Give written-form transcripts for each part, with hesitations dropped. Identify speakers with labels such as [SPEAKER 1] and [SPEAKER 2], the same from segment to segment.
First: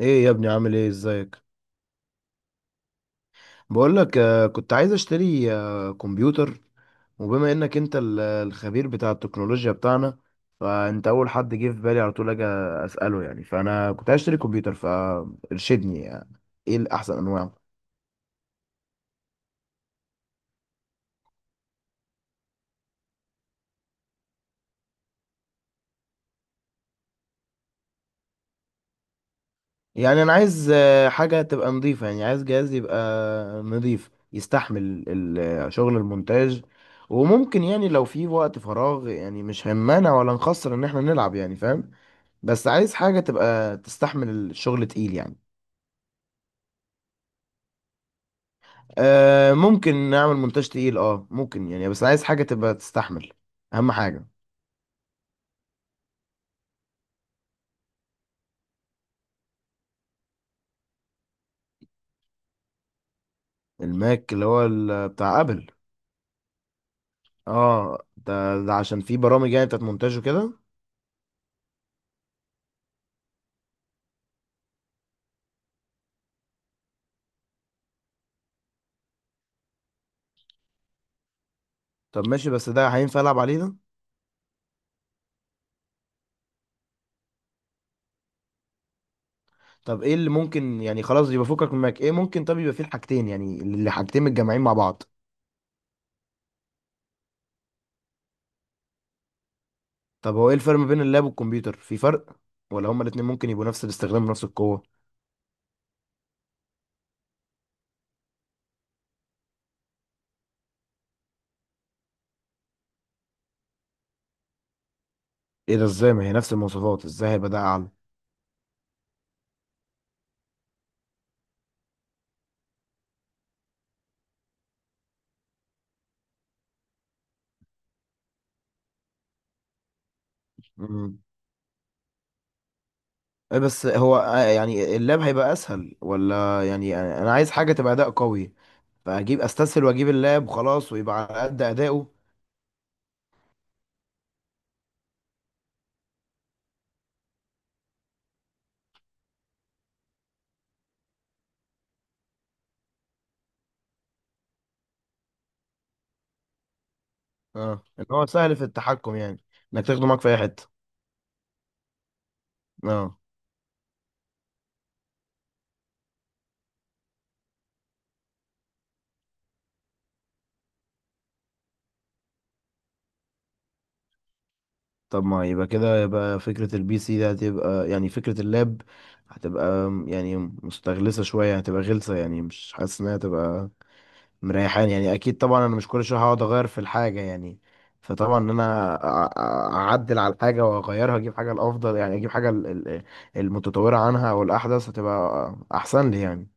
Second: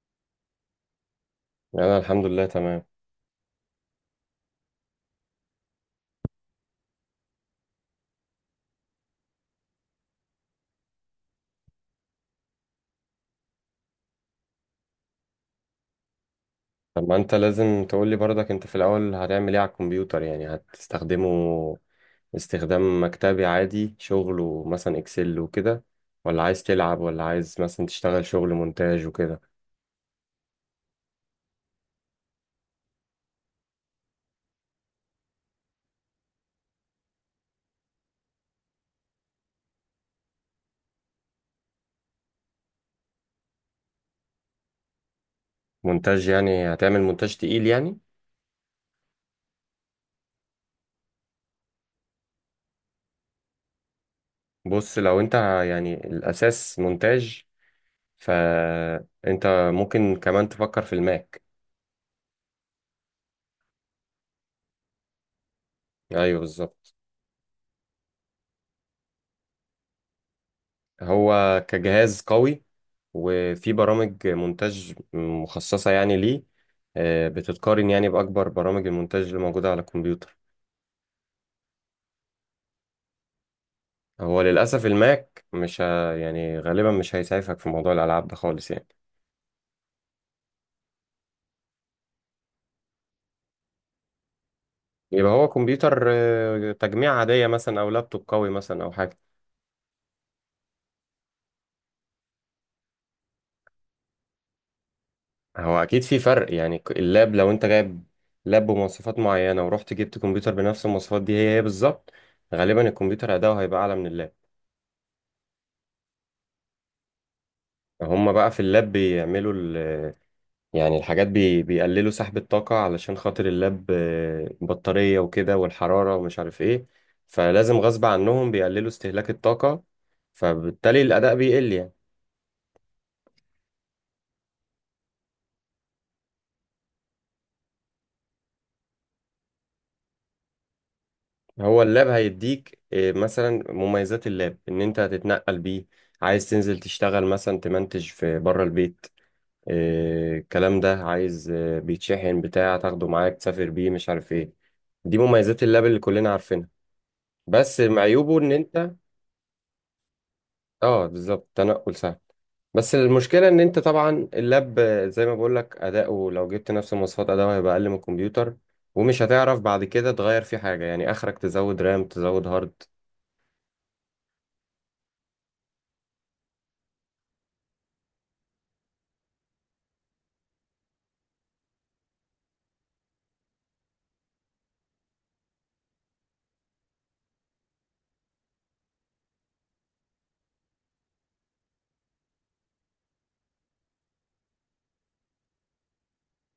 [SPEAKER 1] ايه يا ابني؟ عامل ايه؟ ازيك؟
[SPEAKER 2] انا الحمد لله تمام.
[SPEAKER 1] بقول لك كنت عايز اشتري كمبيوتر. وبما انك انت الخبير بتاع التكنولوجيا بتاعنا، فانت اول حد جه في بالي، على طول اجي اساله يعني. فانا كنت عايز اشتري كمبيوتر، فارشدني يعني ايه
[SPEAKER 2] طب ما
[SPEAKER 1] الاحسن
[SPEAKER 2] انت
[SPEAKER 1] انواعه.
[SPEAKER 2] لازم تقول لي برضك انت في الاول هتعمل ايه على الكمبيوتر، يعني هتستخدمه استخدام مكتبي عادي شغل ومثلا اكسل وكده، ولا عايز تلعب ولا عايز مثلا تشتغل شغل مونتاج وكده؟
[SPEAKER 1] يعني انا عايز حاجه تبقى نظيفه، يعني عايز جهاز يبقى نظيف يستحمل شغل المونتاج. وممكن يعني لو في وقت فراغ، يعني مش هنمانع ولا نخسر ان احنا نلعب يعني، فاهم؟ بس عايز حاجة تبقى تستحمل الشغل تقيل يعني.
[SPEAKER 2] مونتاج؟ يعني هتعمل مونتاج تقيل يعني؟
[SPEAKER 1] آه ممكن نعمل مونتاج تقيل، اه ممكن يعني، بس عايز حاجة تبقى تستحمل، اهم حاجة.
[SPEAKER 2] بص، يعني الاساس مونتاج، فانت ممكن كمان تفكر في الماك.
[SPEAKER 1] الماك اللي هو بتاع ابل؟
[SPEAKER 2] ايوه بالظبط.
[SPEAKER 1] اه ده، ده عشان في برامج يعني بتاعت مونتاج وكده.
[SPEAKER 2] هو كجهاز قوي، وفي برامج مونتاج مخصصة يعني ليه، بتتقارن يعني بأكبر برامج المونتاج اللي موجودة على الكمبيوتر.
[SPEAKER 1] طب ماشي، بس ده هينفع العب عليه ده؟
[SPEAKER 2] هو للأسف الماك مش ه... يعني غالبا مش هيسعفك في موضوع الألعاب ده خالص يعني.
[SPEAKER 1] طب ايه اللي ممكن يعني؟ خلاص يبقى فكك من الماك. ايه ممكن طب يبقى فيه الحاجتين يعني، اللي حاجتين متجمعين مع بعض؟
[SPEAKER 2] يبقى هو كمبيوتر تجميع عادية مثلا أو لابتوب قوي مثلا أو حاجة.
[SPEAKER 1] طب هو ايه الفرق ما بين اللاب والكمبيوتر؟ في فرق ولا هما الاتنين ممكن يبقوا نفس الاستخدام ونفس القوة؟
[SPEAKER 2] هو أكيد في فرق، يعني اللاب لو أنت جايب لاب بمواصفات معينة ورحت جبت كمبيوتر بنفس المواصفات دي، هي هي بالظبط، غالبا الكمبيوتر أداؤه هيبقى أعلى من اللاب.
[SPEAKER 1] ايه ده؟ ازاي؟ ما هي نفس المواصفات، ازاي هيبقى ده
[SPEAKER 2] هما بقى في اللاب بيعملوا، يعني الحاجات بيقللوا سحب الطاقة علشان خاطر اللاب، بطارية وكده والحرارة ومش عارف ايه، فلازم غصب عنهم بيقللوا استهلاك الطاقة، فبالتالي
[SPEAKER 1] اعلى؟
[SPEAKER 2] الأداء بيقل يعني.
[SPEAKER 1] إيه بس هو يعني اللاب هيبقى اسهل؟ ولا يعني انا عايز حاجه تبقى اداء قوي، فاجيب استسهل واجيب اللاب وخلاص، ويبقى على قد
[SPEAKER 2] هو
[SPEAKER 1] اداؤه؟
[SPEAKER 2] اللاب هيديك مثلا مميزات اللاب إن أنت هتتنقل بيه، عايز تنزل تشتغل مثلا تمنتج في بره البيت، الكلام ده عايز، بيتشحن بتاع تاخده معاك تسافر بيه مش عارف ايه، دي مميزات اللاب اللي كلنا عارفينها، بس
[SPEAKER 1] اه، ان هو
[SPEAKER 2] عيوبه إن
[SPEAKER 1] سهل في
[SPEAKER 2] أنت،
[SPEAKER 1] التحكم يعني، انك تاخده معاك في اي حته.
[SPEAKER 2] اه بالظبط، تنقل سهل، بس
[SPEAKER 1] اه.
[SPEAKER 2] المشكلة ان انت طبعا اللاب زي ما بقولك اداؤه لو جبت نفس مواصفات اداؤه هيبقى اقل من الكمبيوتر، ومش هتعرف بعد كده تغير فيه حاجة، يعني اخرك تزود رام تزود هارد.
[SPEAKER 1] طب ما يبقى كده، يبقى فكره البي سي ده هتبقى يعني، فكره اللاب هتبقى يعني مستغلسه شويه، هتبقى غلسه يعني، مش حاسس انها هتبقى مريحان يعني. اكيد طبعا انا مش كل شويه هقعد اغير في الحاجه يعني، فطبعا ان انا اعدل على الحاجه واغيرها، اجيب حاجه الافضل يعني، اجيب حاجه المتطوره عنها او الاحدث هتبقى احسن لي يعني.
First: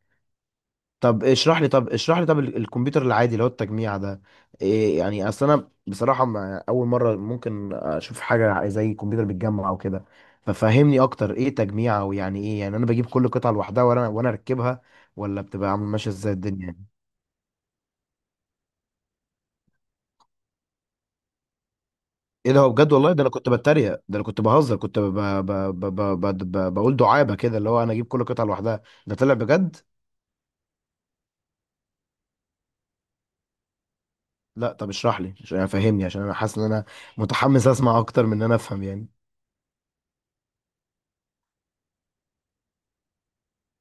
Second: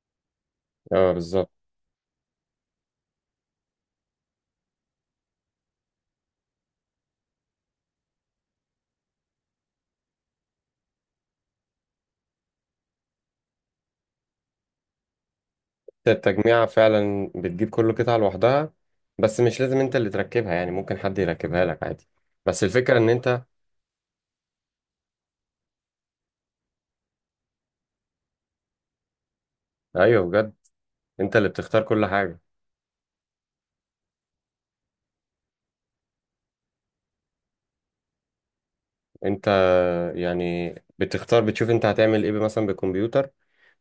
[SPEAKER 2] اه
[SPEAKER 1] طب
[SPEAKER 2] بالظبط.
[SPEAKER 1] اشرح لي، طب الكمبيوتر العادي اللي هو التجميع ده إيه يعني؟ اصل انا بصراحه ما اول مره ممكن اشوف حاجه زي كمبيوتر بيتجمع او كده، ففهمني اكتر ايه تجميع، او يعني ايه يعني؟ انا بجيب كل قطعه لوحدها وانا اركبها، ولا بتبقى عامل ماشيه ازاي
[SPEAKER 2] التجميعة
[SPEAKER 1] الدنيا؟
[SPEAKER 2] فعلا بتجيب كل قطعة لوحدها، بس مش لازم انت اللي تركبها، يعني ممكن حد يركبها لك عادي،
[SPEAKER 1] ايه ده؟
[SPEAKER 2] بس
[SPEAKER 1] هو بجد؟
[SPEAKER 2] الفكرة ان
[SPEAKER 1] والله ده انا
[SPEAKER 2] انت،
[SPEAKER 1] كنت بتريق، ده انا كنت بهزر، كنت ب... ب... ب... بقول دعابه كده، اللي هو انا اجيب كل قطعه لوحدها، ده طلع بجد.
[SPEAKER 2] ايوه بجد، انت اللي بتختار كل حاجة.
[SPEAKER 1] لا طب اشرح لي عشان فهمني، عشان انا حاسس ان انا متحمس اسمع اكتر من ان انا افهم يعني.
[SPEAKER 2] انت يعني بتختار، بتشوف انت هتعمل ايه مثلا بالكمبيوتر،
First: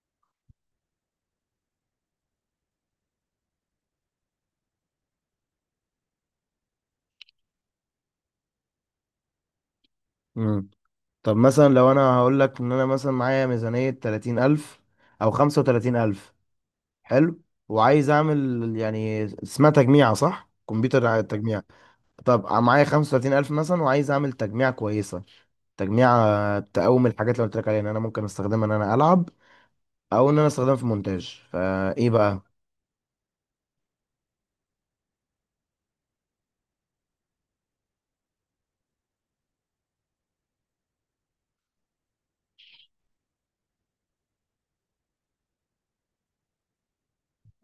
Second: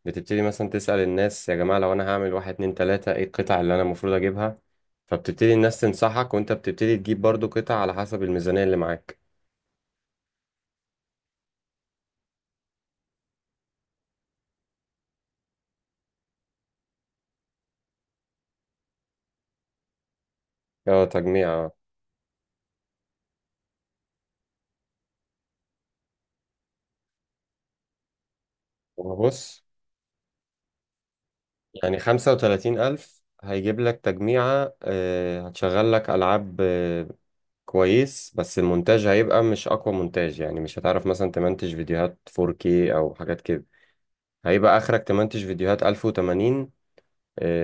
[SPEAKER 2] بتبتدي مثلا تسأل الناس يا جماعة لو أنا هعمل واحد اتنين تلاتة إيه القطع اللي أنا المفروض أجيبها، فبتبتدي الناس تنصحك وأنت بتبتدي تجيب برضو قطع على حسب الميزانية اللي معاك.
[SPEAKER 1] امم. طب مثلا لو انا هقول لك ان انا مثلا معايا ميزانيه 30000 او 35000. حلو. وعايز اعمل يعني اسمها تجميعه، صح؟
[SPEAKER 2] اه
[SPEAKER 1] كمبيوتر
[SPEAKER 2] تجميع
[SPEAKER 1] تجميع.
[SPEAKER 2] اه.
[SPEAKER 1] طب معايا 35000 مثلا، وعايز اعمل تجميعة كويسة، تجميعة تقوم الحاجات اللي قلت لك عليها، ان انا ممكن استخدمها ان انا العب،
[SPEAKER 2] وبص،
[SPEAKER 1] او ان انا استخدمها في مونتاج.
[SPEAKER 2] يعني
[SPEAKER 1] فايه
[SPEAKER 2] خمسة
[SPEAKER 1] بقى؟
[SPEAKER 2] وتلاتين ألف هيجيب لك تجميعة، هتشغل لك ألعاب، كويس، بس المونتاج هيبقى مش أقوى مونتاج، يعني مش هتعرف مثلا تمنتج فيديوهات 4K أو حاجات كده، هيبقى آخرك تمنتج فيديوهات 1080،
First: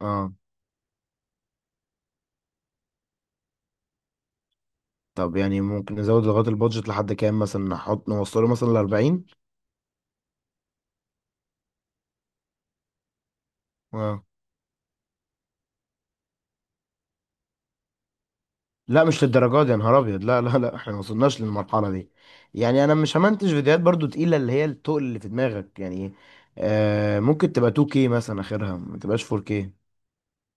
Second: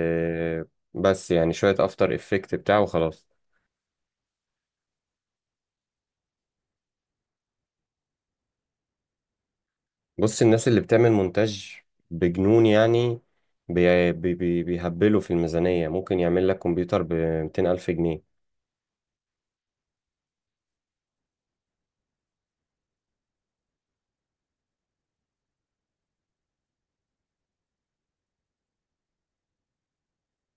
[SPEAKER 1] اه.
[SPEAKER 2] بس يعني شوية أفتر إفكت بتاعه وخلاص.
[SPEAKER 1] طب يعني ممكن نزود لغاية البادجت لحد كام مثلا؟ نحط نوصله مثلا ل 40؟
[SPEAKER 2] بص الناس اللي بتعمل مونتاج بجنون يعني، بي
[SPEAKER 1] اه
[SPEAKER 2] بي بي بيهبلوا في الميزانية، ممكن يعمل لك كمبيوتر ب 200 ألف جنيه.
[SPEAKER 1] لا، مش للدرجات دي، يا نهار ابيض، لا لا لا، احنا ما وصلناش للمرحلة دي. يعني انا مش همنتج فيديوهات برضو تقيلة، اللي هي التقل اللي في دماغك يعني. آه ممكن تبقى 2K مثلا اخرها، ما تبقاش 4K.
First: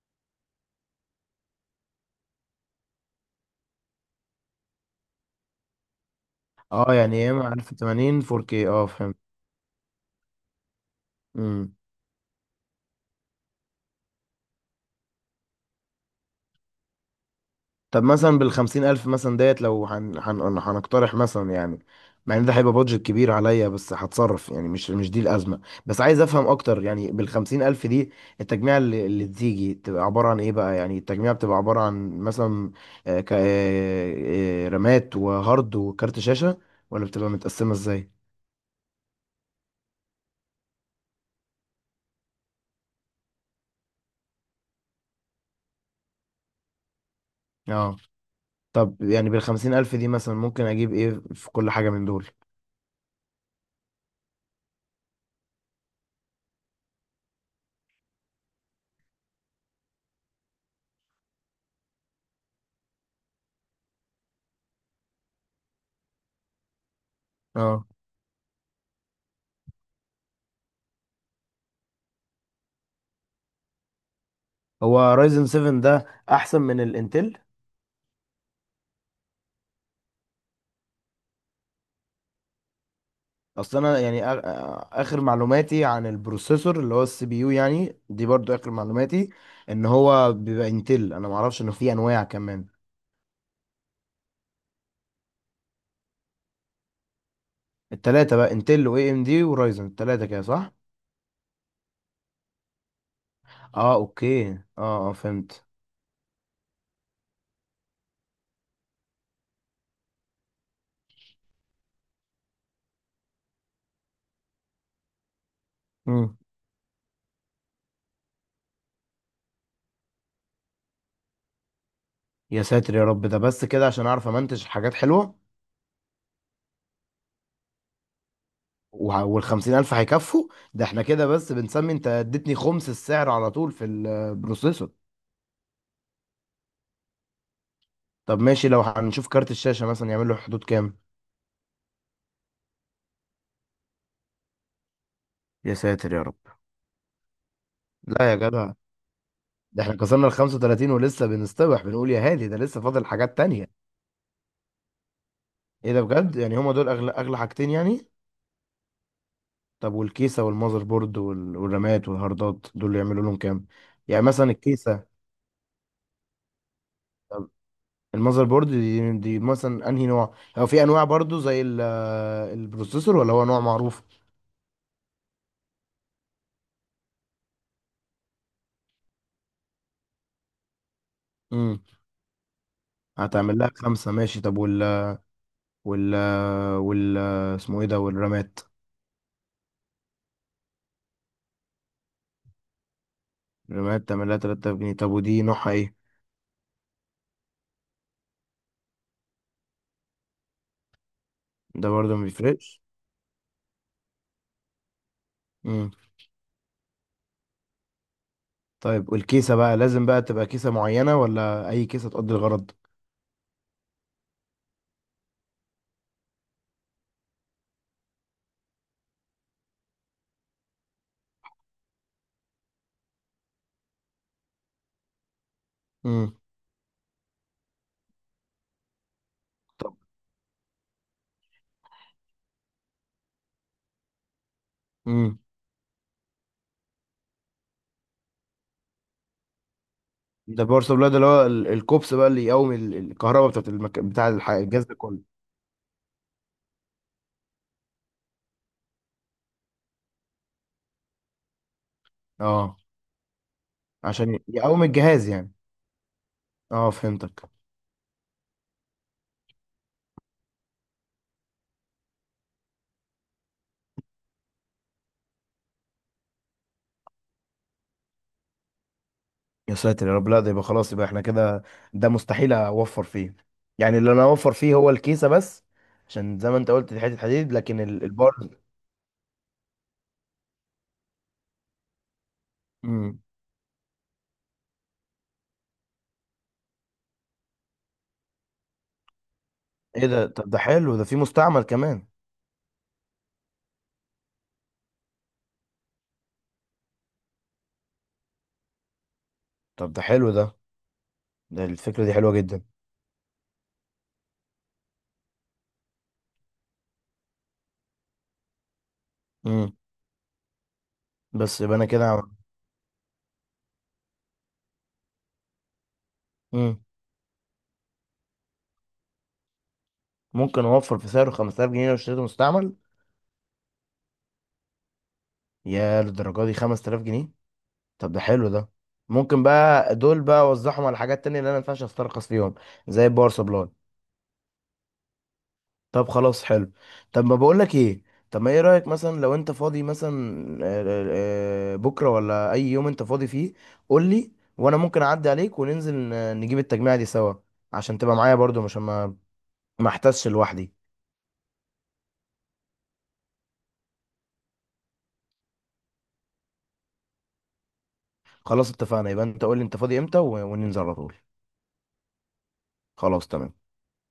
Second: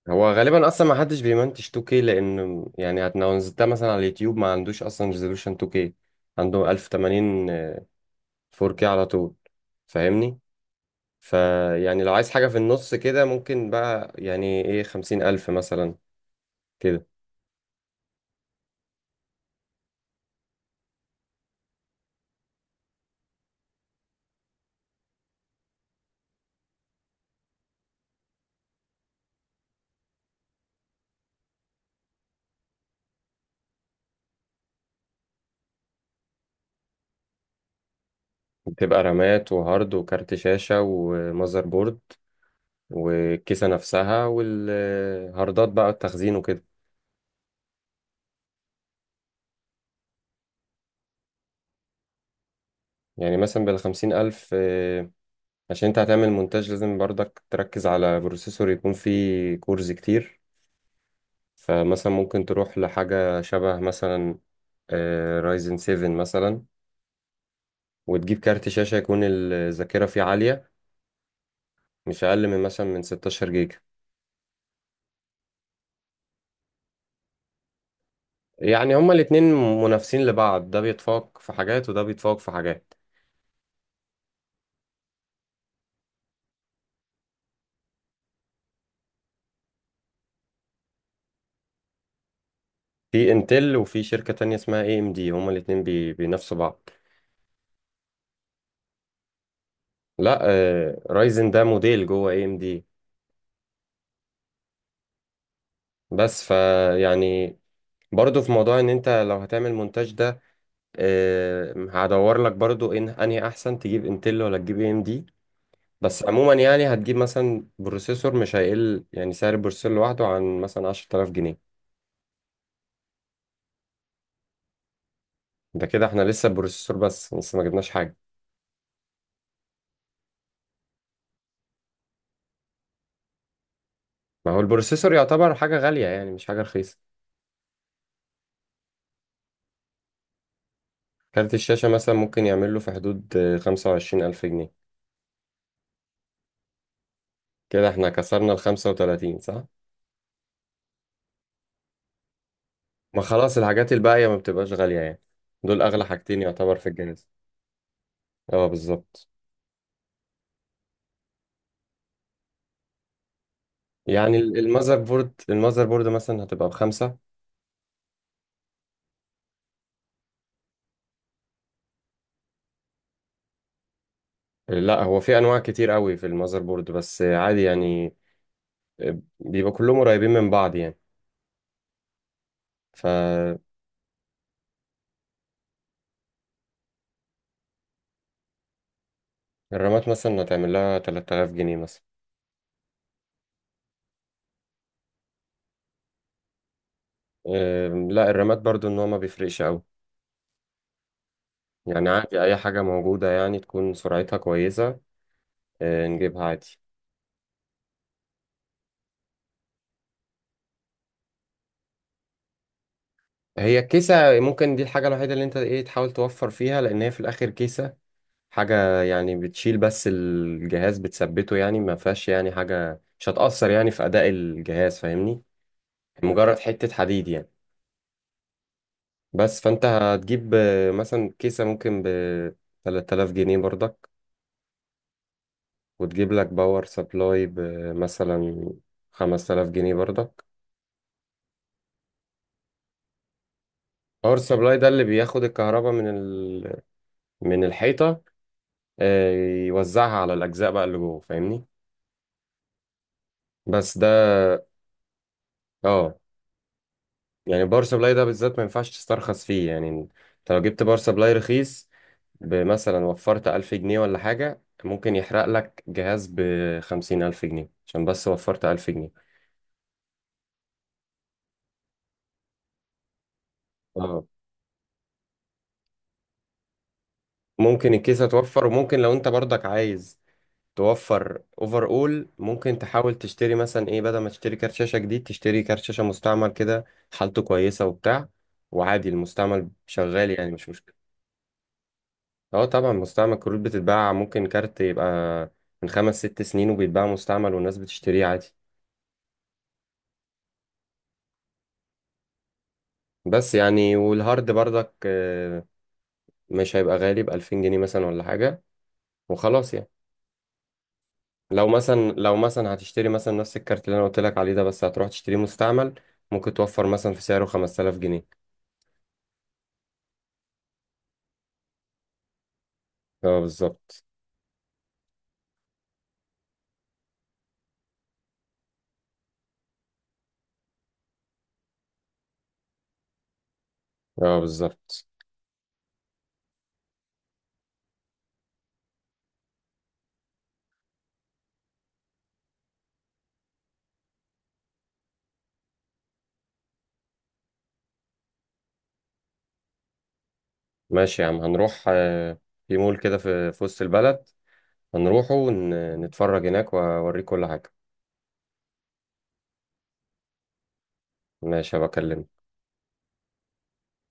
[SPEAKER 2] هو غالبا أصلا ما حدش بيمنتج 2K، لأن يعني لو نزلتها مثلا على اليوتيوب ما عندوش أصلا ريزولوشن 2K، عنده
[SPEAKER 1] اه يعني يا اما
[SPEAKER 2] 1080
[SPEAKER 1] 1080، 4K. اه
[SPEAKER 2] 4K على
[SPEAKER 1] فهمت.
[SPEAKER 2] طول فاهمني.
[SPEAKER 1] امم.
[SPEAKER 2] فيعني لو عايز حاجة في النص كده، ممكن بقى يعني إيه 50 ألف مثلا كده.
[SPEAKER 1] طب مثلا بالخمسين ألف مثلا ديت، لو هنقترح مثلا يعني، مع ان ده هيبقى بادجت كبير عليا، بس هتصرف يعني، مش دي الأزمة. بس عايز أفهم أكتر يعني بالخمسين ألف دي التجميع اللي تيجي تبقى عبارة عن إيه بقى؟ يعني التجميع بتبقى عبارة عن مثلا آه، ك... آه، آه، رامات وهارد وكارت شاشة؟ ولا بتبقى متقسمة إزاي؟
[SPEAKER 2] بتبقى رامات وهارد وكارت شاشة ومذر بورد والكيسة نفسها والهاردات بقى التخزين وكده.
[SPEAKER 1] اه. طب يعني بالخمسين ألف دي مثلا ممكن أجيب إيه في كل حاجة من دول؟
[SPEAKER 2] يعني مثلا بالخمسين ألف، عشان انت هتعمل مونتاج لازم برضك تركز على بروسيسور يكون فيه كورز كتير، فمثلا ممكن تروح لحاجة شبه مثلا رايزن 7 مثلا،
[SPEAKER 1] اه.
[SPEAKER 2] وتجيب كارت شاشة يكون الذاكرة فيه عالية، مش أقل من مثلا من 16 جيجا.
[SPEAKER 1] هو رايزن 7 ده أحسن من الإنتل؟
[SPEAKER 2] يعني هما الاتنين منافسين لبعض، ده بيتفوق في حاجات وده بيتفوق في حاجات.
[SPEAKER 1] اصل انا يعني اخر معلوماتي عن البروسيسور اللي هو السي بي يو يعني، دي برضو اخر معلوماتي، ان هو بيبقى انتل. انا ما اعرفش انه في انواع كمان.
[SPEAKER 2] في انتل وفي شركة تانية اسمها اي ام دي، هما الاتنين بينافسوا بعض.
[SPEAKER 1] التلاتة بقى انتل واي ام دي ورايزن، التلاتة
[SPEAKER 2] لا،
[SPEAKER 1] كده صح؟
[SPEAKER 2] رايزن ده موديل جوه اي ام دي.
[SPEAKER 1] اه اوكي. اه اه فهمت.
[SPEAKER 2] بس ف يعني برضو في موضوع ان انت لو هتعمل مونتاج ده، هدور لك برضو ان انهي احسن تجيب انتل ولا تجيب اي ام دي، بس
[SPEAKER 1] مم.
[SPEAKER 2] عموما يعني هتجيب مثلا بروسيسور مش هيقل، يعني سعر البروسيسور لوحده عن مثلا 10000 جنيه.
[SPEAKER 1] يا ساتر يا رب، ده بس كده عشان اعرف امنتج حاجات حلوة؟
[SPEAKER 2] ده كده احنا لسه البروسيسور بس لسه ما جبناش حاجه.
[SPEAKER 1] وع- والخمسين الف هيكفوا؟ ده احنا كده بس بنسمي، انت اديتني خمس السعر على طول في
[SPEAKER 2] ما هو
[SPEAKER 1] البروسيسور.
[SPEAKER 2] البروسيسور يعتبر حاجه غاليه يعني مش حاجه رخيصه.
[SPEAKER 1] طب ماشي، لو هنشوف كارت الشاشة مثلا يعمل له حدود كام؟
[SPEAKER 2] كارت الشاشه مثلا ممكن يعمل له في حدود، 25000 جنيه.
[SPEAKER 1] يا ساتر يا رب،
[SPEAKER 2] كده احنا
[SPEAKER 1] لا يا
[SPEAKER 2] كسرنا ال
[SPEAKER 1] جدع،
[SPEAKER 2] 35 صح؟
[SPEAKER 1] ده احنا كسرنا ال 35 ولسه بنستبح، بنقول يا هادي ده لسه فاضل
[SPEAKER 2] ما
[SPEAKER 1] حاجات
[SPEAKER 2] خلاص
[SPEAKER 1] تانية.
[SPEAKER 2] الحاجات الباقية ما بتبقاش غالية يعني، دول
[SPEAKER 1] ايه ده
[SPEAKER 2] أغلى
[SPEAKER 1] بجد؟
[SPEAKER 2] حاجتين
[SPEAKER 1] يعني هما
[SPEAKER 2] يعتبر في
[SPEAKER 1] دول اغلى
[SPEAKER 2] الجهاز.
[SPEAKER 1] اغلى حاجتين يعني؟
[SPEAKER 2] اه بالظبط.
[SPEAKER 1] طب والكيسة والمذر بورد وال- والرامات والهاردات، دول اللي يعملوا لهم كام؟ يعني
[SPEAKER 2] يعني
[SPEAKER 1] مثلا
[SPEAKER 2] المذر
[SPEAKER 1] الكيسة.
[SPEAKER 2] بورد المذر بورد مثلا هتبقى بخمسة.
[SPEAKER 1] طب المذر بورد دي مثلا انهي نوع؟ هو في انواع برضو زي البروسيسور، ولا هو نوع معروف؟
[SPEAKER 2] لا، هو في أنواع كتير قوي في المذر بورد بس عادي يعني، بيبقى كلهم قريبين من بعض يعني.
[SPEAKER 1] امم. هتعمل
[SPEAKER 2] فالرامات
[SPEAKER 1] لها خمسة، ماشي. طب وال وال اسمه ايه ده، والرامات؟
[SPEAKER 2] مثلا هتعمل لها 3000 جنيه مثلا.
[SPEAKER 1] الرامات تعمل لها 3000 جنيه، طب ودي نوعها ايه؟
[SPEAKER 2] لا، الرامات برضو إن هو ما بيفرقش قوي،
[SPEAKER 1] ده
[SPEAKER 2] يعني
[SPEAKER 1] برضو ما
[SPEAKER 2] عادي أي حاجة
[SPEAKER 1] بيفرقش.
[SPEAKER 2] موجودة يعني تكون سرعتها كويسة، نجيبها عادي.
[SPEAKER 1] طيب والكيسة بقى لازم بقى تبقى كيسة معينة، ولا أي كيسة تقضي الغرض؟
[SPEAKER 2] هي الكيسة ممكن دي الحاجة الوحيدة اللي انت ايه تحاول توفر فيها، لأن هي في الآخر كيسة حاجة يعني بتشيل بس الجهاز بتثبته، يعني ما فيهاش يعني حاجة مش هتأثر يعني في أداء الجهاز فاهمني،
[SPEAKER 1] امم.
[SPEAKER 2] مجرد حتة حديد يعني. بس فأنت
[SPEAKER 1] طب.
[SPEAKER 2] هتجيب، مثلا كيسة ممكن ب 3000 جنيه برضك،
[SPEAKER 1] امم.
[SPEAKER 2] وتجيب لك باور سبلاي بمثلا 5000 جنيه برضك.
[SPEAKER 1] ده باور سبلاي ده اللي هو الكوبس بقى، اللي يقوم الكهرباء بتاعت
[SPEAKER 2] باور سبلاي
[SPEAKER 1] الجهاز
[SPEAKER 2] ده
[SPEAKER 1] ده
[SPEAKER 2] اللي
[SPEAKER 1] كله؟
[SPEAKER 2] بياخد الكهرباء من الحيطة، آه، يوزعها على الأجزاء بقى اللي جوه فاهمني.
[SPEAKER 1] اه،
[SPEAKER 2] بس ده
[SPEAKER 1] عشان يقوم الجهاز يعني.
[SPEAKER 2] اه،
[SPEAKER 1] اه فهمتك.
[SPEAKER 2] يعني بار سبلاي ده بالذات ما ينفعش تسترخص فيه، يعني انت لو جبت بار سبلاي رخيص بمثلا وفرت ألف جنيه ولا حاجة، ممكن يحرق لك جهاز بخمسين ألف جنيه عشان بس وفرت ألف جنيه.
[SPEAKER 1] يا ساتر يا رب، لا ده يبقى خلاص، يبقى احنا كده ده مستحيل اوفر فيه. يعني اللي
[SPEAKER 2] اه.
[SPEAKER 1] انا اوفر فيه هو الكيسة بس، عشان زي ما انت قلت دي حتة حديد، لكن
[SPEAKER 2] ممكن الكيسة
[SPEAKER 1] البار.
[SPEAKER 2] توفر، وممكن لو انت برضك عايز توفر اوفر اول ممكن تحاول
[SPEAKER 1] امم.
[SPEAKER 2] تشتري مثلا ايه، بدل ما تشتري كارت شاشة جديد تشتري كارت شاشة مستعمل كده حالته كويسة وبتاع، وعادي المستعمل
[SPEAKER 1] ايه ده؟
[SPEAKER 2] شغال
[SPEAKER 1] طب
[SPEAKER 2] يعني
[SPEAKER 1] ده
[SPEAKER 2] مش مشكلة.
[SPEAKER 1] حلو، ده في مستعمل كمان؟
[SPEAKER 2] اه طبعا مستعمل، كروت بتتباع، ممكن كارت يبقى من خمس ست سنين وبيتباع مستعمل والناس بتشتريه عادي.
[SPEAKER 1] طب ده حلو ده، ده الفكرة دي حلوة جدا.
[SPEAKER 2] بس يعني والهارد برضك، مش هيبقى غالي بألفين جنيه مثلا ولا حاجة
[SPEAKER 1] امم.
[SPEAKER 2] وخلاص يعني.
[SPEAKER 1] بس يبقى انا كده
[SPEAKER 2] لو مثلا هتشتري مثلا نفس الكارت اللي انا قلت لك عليه ده، بس هتروح تشتريه مستعمل، ممكن
[SPEAKER 1] مم.
[SPEAKER 2] توفر مثلا في سعره 5000 جنيه.
[SPEAKER 1] ممكن اوفر في سعره 5000 جنيه لو اشتريته مستعمل؟
[SPEAKER 2] اه بالظبط.
[SPEAKER 1] يا للدرجه دي، 5000 جنيه؟ طب ده حلو ده. ممكن بقى دول بقى اوزعهم على حاجات تانية، اللي انا ما ينفعش استرخص فيهم، زي الباور سبلاي.
[SPEAKER 2] اه بالظبط.
[SPEAKER 1] طب خلاص حلو. طب ما بقول لك ايه، طب ما ايه رايك مثلا لو انت فاضي مثلا بكره، ولا اي يوم انت فاضي فيه، قول لي، وانا ممكن اعدي عليك وننزل نجيب التجميعه دي سوا، عشان تبقى معايا برضو، مش ما احتسش لوحدي.
[SPEAKER 2] ماشي يا عم، هنروح، في مول كده في وسط البلد، هنروحه نتفرج هناك واوريك كل حاجة.
[SPEAKER 1] خلاص اتفقنا، يبقى انت قول لي انت فاضي امتى وننزل على طول.
[SPEAKER 2] ماشي هبكلمك.
[SPEAKER 1] خلاص تمام.